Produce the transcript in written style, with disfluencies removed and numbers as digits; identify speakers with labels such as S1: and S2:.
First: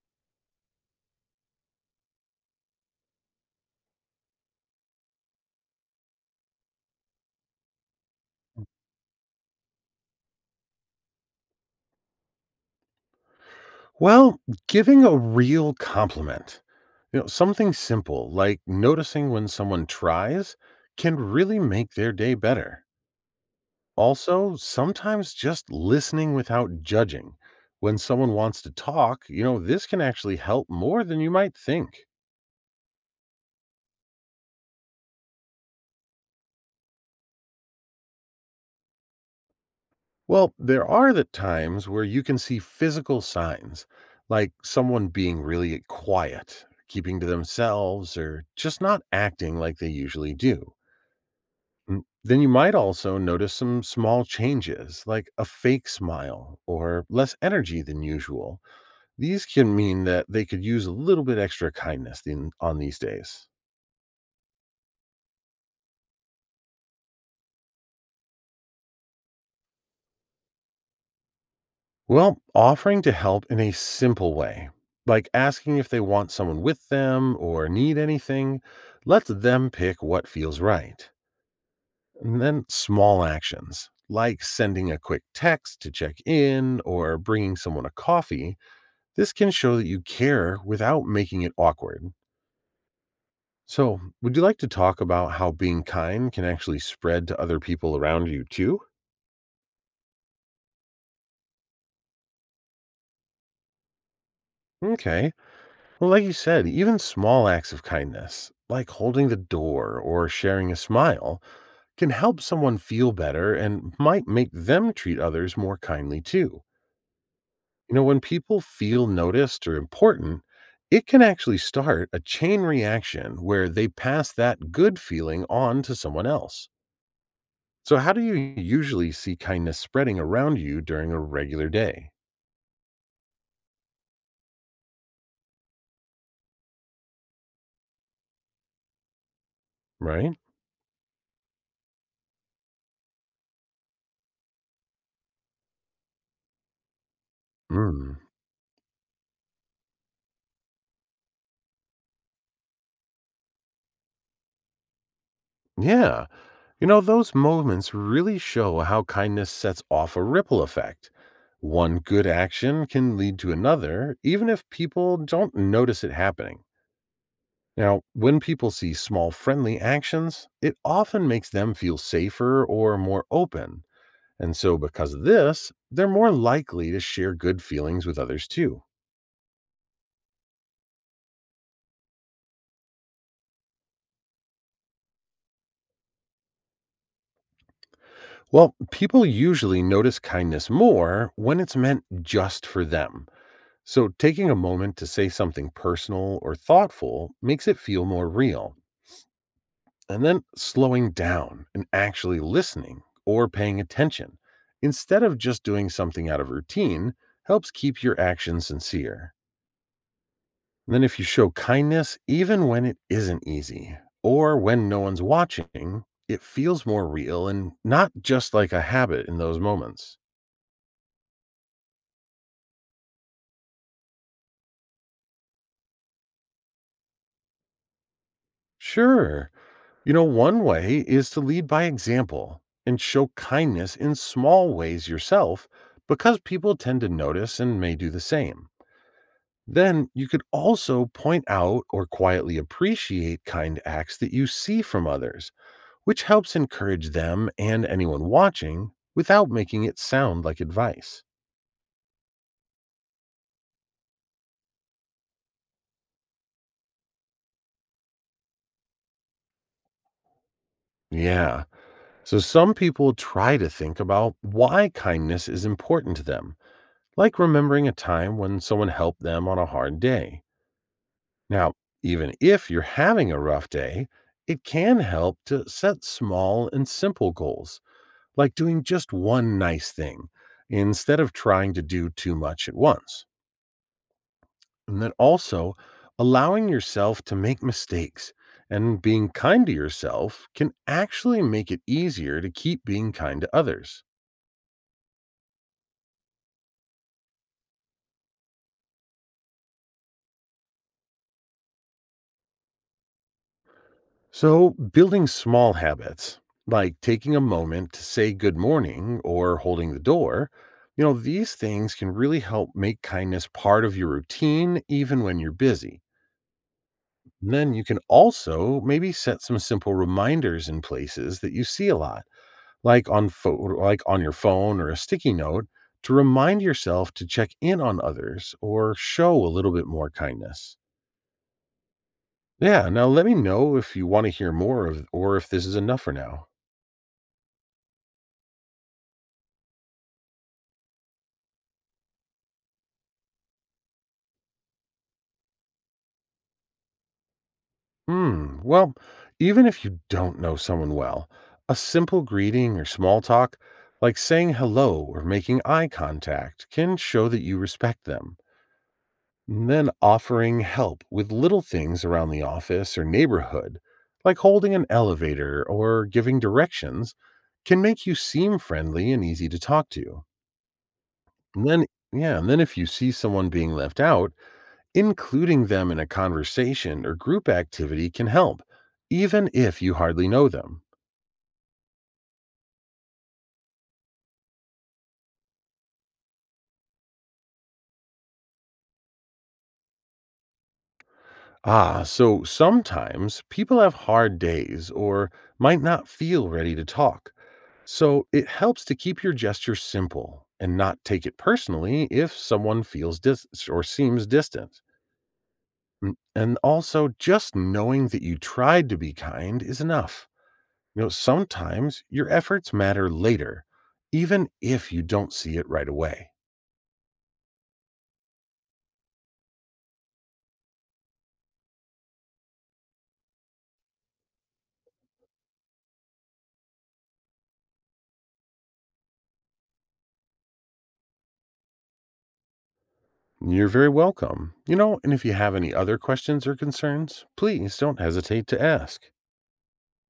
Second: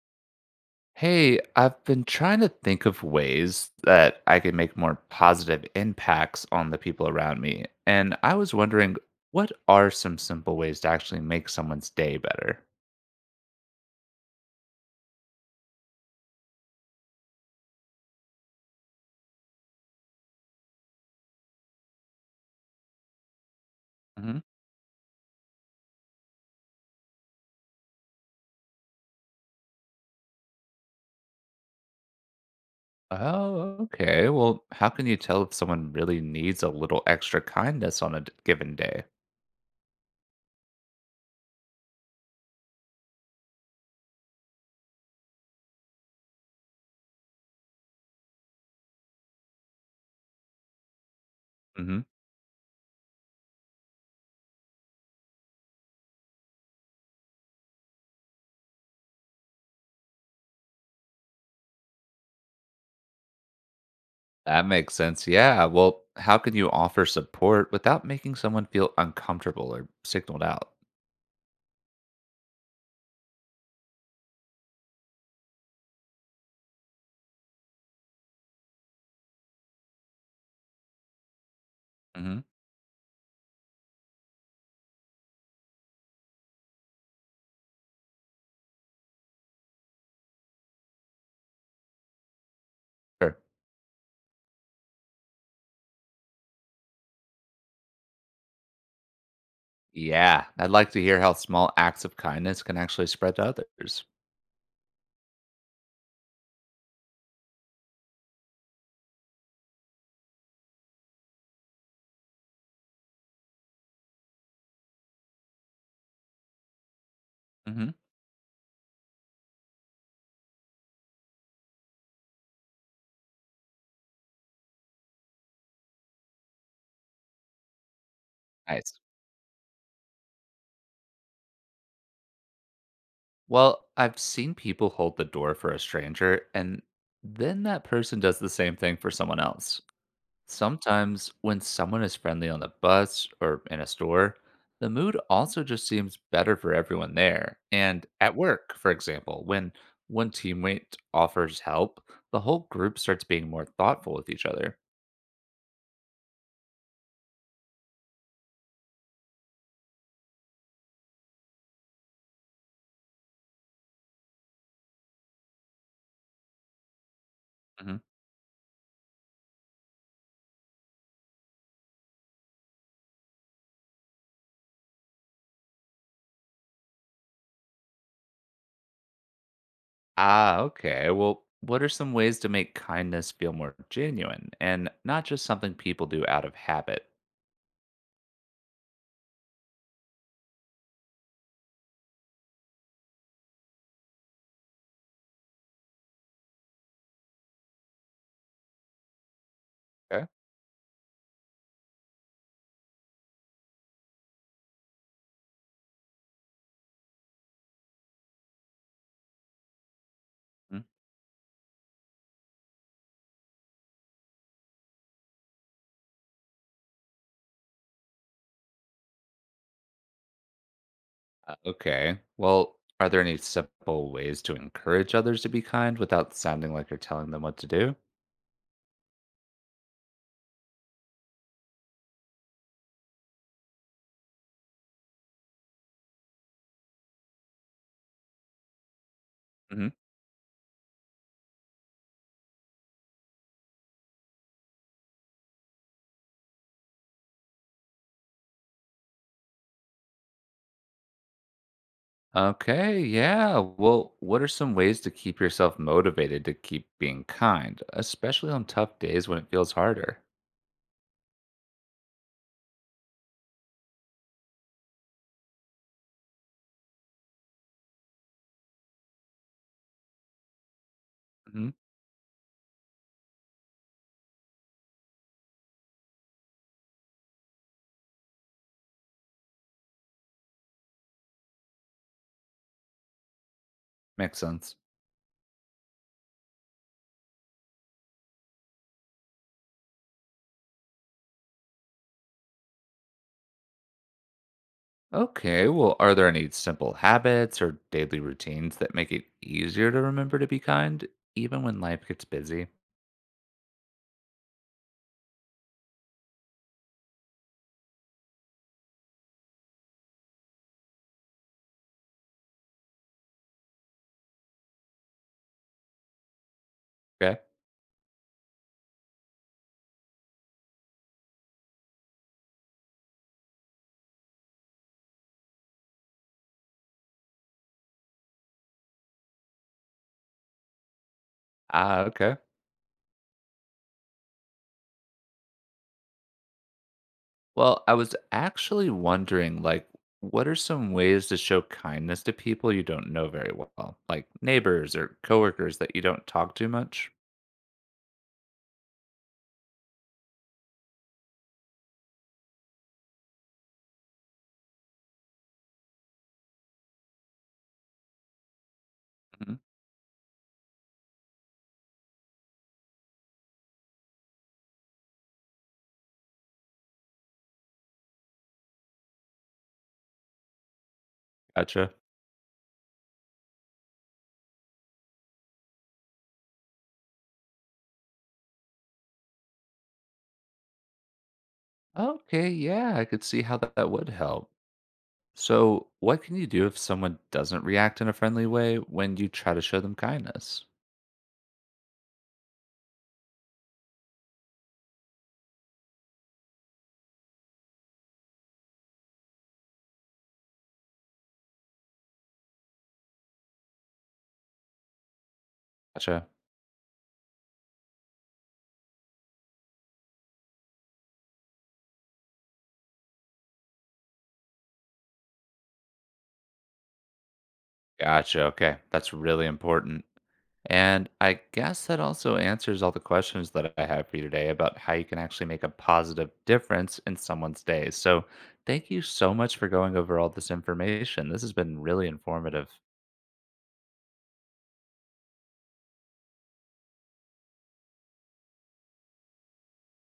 S1: Hey, I've been trying to think of ways that I can make more positive impacts on the people around me. And I was
S2: Mm.
S1: wondering, what are some simple ways to actually make someone's day better?
S2: Well, giving a real compliment, something simple like noticing when someone tries can really make their day better.
S1: Hmm.
S2: Also, sometimes just listening without judging. When someone wants to talk, this can actually help more than you might think.
S1: Oh, okay. Well, how can you tell if someone really needs a little extra kindness on given day?
S2: Well, there are the times where you can see physical signs, like someone being really quiet, keeping to themselves, or just not acting like they usually do.
S1: Hmm.
S2: Then you might also notice some small changes, like a fake smile or less energy than usual. These can mean that they could use a little bit extra kindness on these days.
S1: That makes sense. Yeah. Well, how can you offer support without making someone feel uncomfortable or signaled out?
S2: Well, offering to help in a simple way, like asking if they want someone with them or need anything, lets them pick what feels right. And
S1: Hmm.
S2: then small actions, like sending a quick text to check in or bringing someone a coffee, this can show that you care without making it awkward.
S1: Sure.
S2: So, would you like to talk about how being kind can actually spread to other people around you too?
S1: Yeah, I'd like to hear how small acts of kindness can actually spread to others.
S2: Okay. Well, like you said, even small acts of kindness, like holding the door or sharing a smile, can help someone feel better and might make them treat others more kindly too.
S1: Hmm.
S2: You know, when people feel noticed or important, it can actually start a chain reaction where they pass that good feeling on to someone else. So, how do you
S1: Nice.
S2: usually see kindness spreading around you during a regular day?
S1: Well, I've seen people hold the door for a stranger, and then that person does the same thing for someone else.
S2: Right?
S1: Sometimes, when someone is friendly on the bus or in a store, the mood also just seems better for everyone there. And
S2: Mm.
S1: at work, for example, when one teammate offers help, the whole group starts being more thoughtful with each other.
S2: Yeah. You know, those moments really show how kindness sets off a ripple effect. One good action can lead to another, even if people don't notice it happening. Now, when people see small friendly actions, it often makes them feel safer or more open. And so, because of this, they're more likely to share good feelings with others too.
S1: Ah, okay. Well, what are some ways to make kindness feel more genuine and not just something people do out of habit?
S2: Well, people usually notice kindness more when it's meant just for them. So, taking a moment to say something personal or thoughtful makes it feel more real. And
S1: Okay.
S2: then slowing down and actually listening or paying attention instead of just doing something out of routine helps keep your actions sincere.
S1: Mm.
S2: Then, if you show kindness, even when it isn't easy or when no one's watching, it feels more real and not just like a habit in those moments.
S1: Okay. Well, are there any simple ways to encourage others to be kind without sounding like you're telling them what to do?
S2: Sure. One way is to lead by example and show kindness in small ways yourself because people tend to notice and may do the same.
S1: Hmm.
S2: Then you could also point out or quietly appreciate kind acts that you see from others, which helps encourage them and anyone watching without making it sound like advice.
S1: Okay, yeah. Well, what are some ways to keep yourself motivated to keep being kind, especially on tough days when it feels harder?
S2: Yeah. So some people try to think about why kindness is important to them, like remembering a time when someone helped them on a hard day.
S1: Hmm.
S2: Now, even if you're having a rough day, it can help to set small and simple goals, like doing just one nice thing instead of trying to do too much at once.
S1: Makes sense.
S2: And then also allowing yourself to make mistakes and being kind to yourself can actually make it easier to keep being kind to others.
S1: Okay, well, are there any simple habits or daily routines that make it easier to remember to be kind, even when life gets busy?
S2: So, building small habits, like taking a moment to say good morning or holding the door, these things can really help make kindness part of your routine, even when you're busy.
S1: Okay.
S2: And then you can also maybe set some simple reminders in places that you see a lot, like on your phone or a sticky note, to remind yourself to check in on others or show a little bit more kindness.
S1: Ah, okay.
S2: Yeah, now let me know if you want to hear more of or if this is enough for now.
S1: Well, I was actually wondering, like, what are some ways to show kindness to people you don't know very well, like neighbors or coworkers that you don't talk to much?
S2: Hmm. Well, even if you don't know someone well, a simple greeting or small talk, like saying hello or making eye contact, can show that you respect them.
S1: Mhm.
S2: And then offering help with little things around the office or neighborhood, like holding an elevator or giving directions, can make you seem friendly and easy to talk to. And then,
S1: Gotcha.
S2: yeah, and then if you see someone being left out, including them in a conversation or group activity can help, even if you hardly know them.
S1: Okay, yeah, I could see how that would help. So, what can you do if someone doesn't react in a friendly way when you try to show them kindness?
S2: Ah, so sometimes people have hard days or might not feel ready to talk. So it helps to keep your gesture simple and not take it personally if someone feels or seems distant.
S1: Gotcha.
S2: And also, just knowing that you tried to be kind is enough. You know, sometimes your efforts matter later, even if you don't see it right away.
S1: Gotcha, okay. That's really important. And I guess that also answers all the questions that I have for you today about how you can actually make a positive difference in someone's day. So, thank you so much for going over all this information. This has been really informative.
S2: You're very welcome. You know, and if you have any other questions or concerns, please don't hesitate to ask.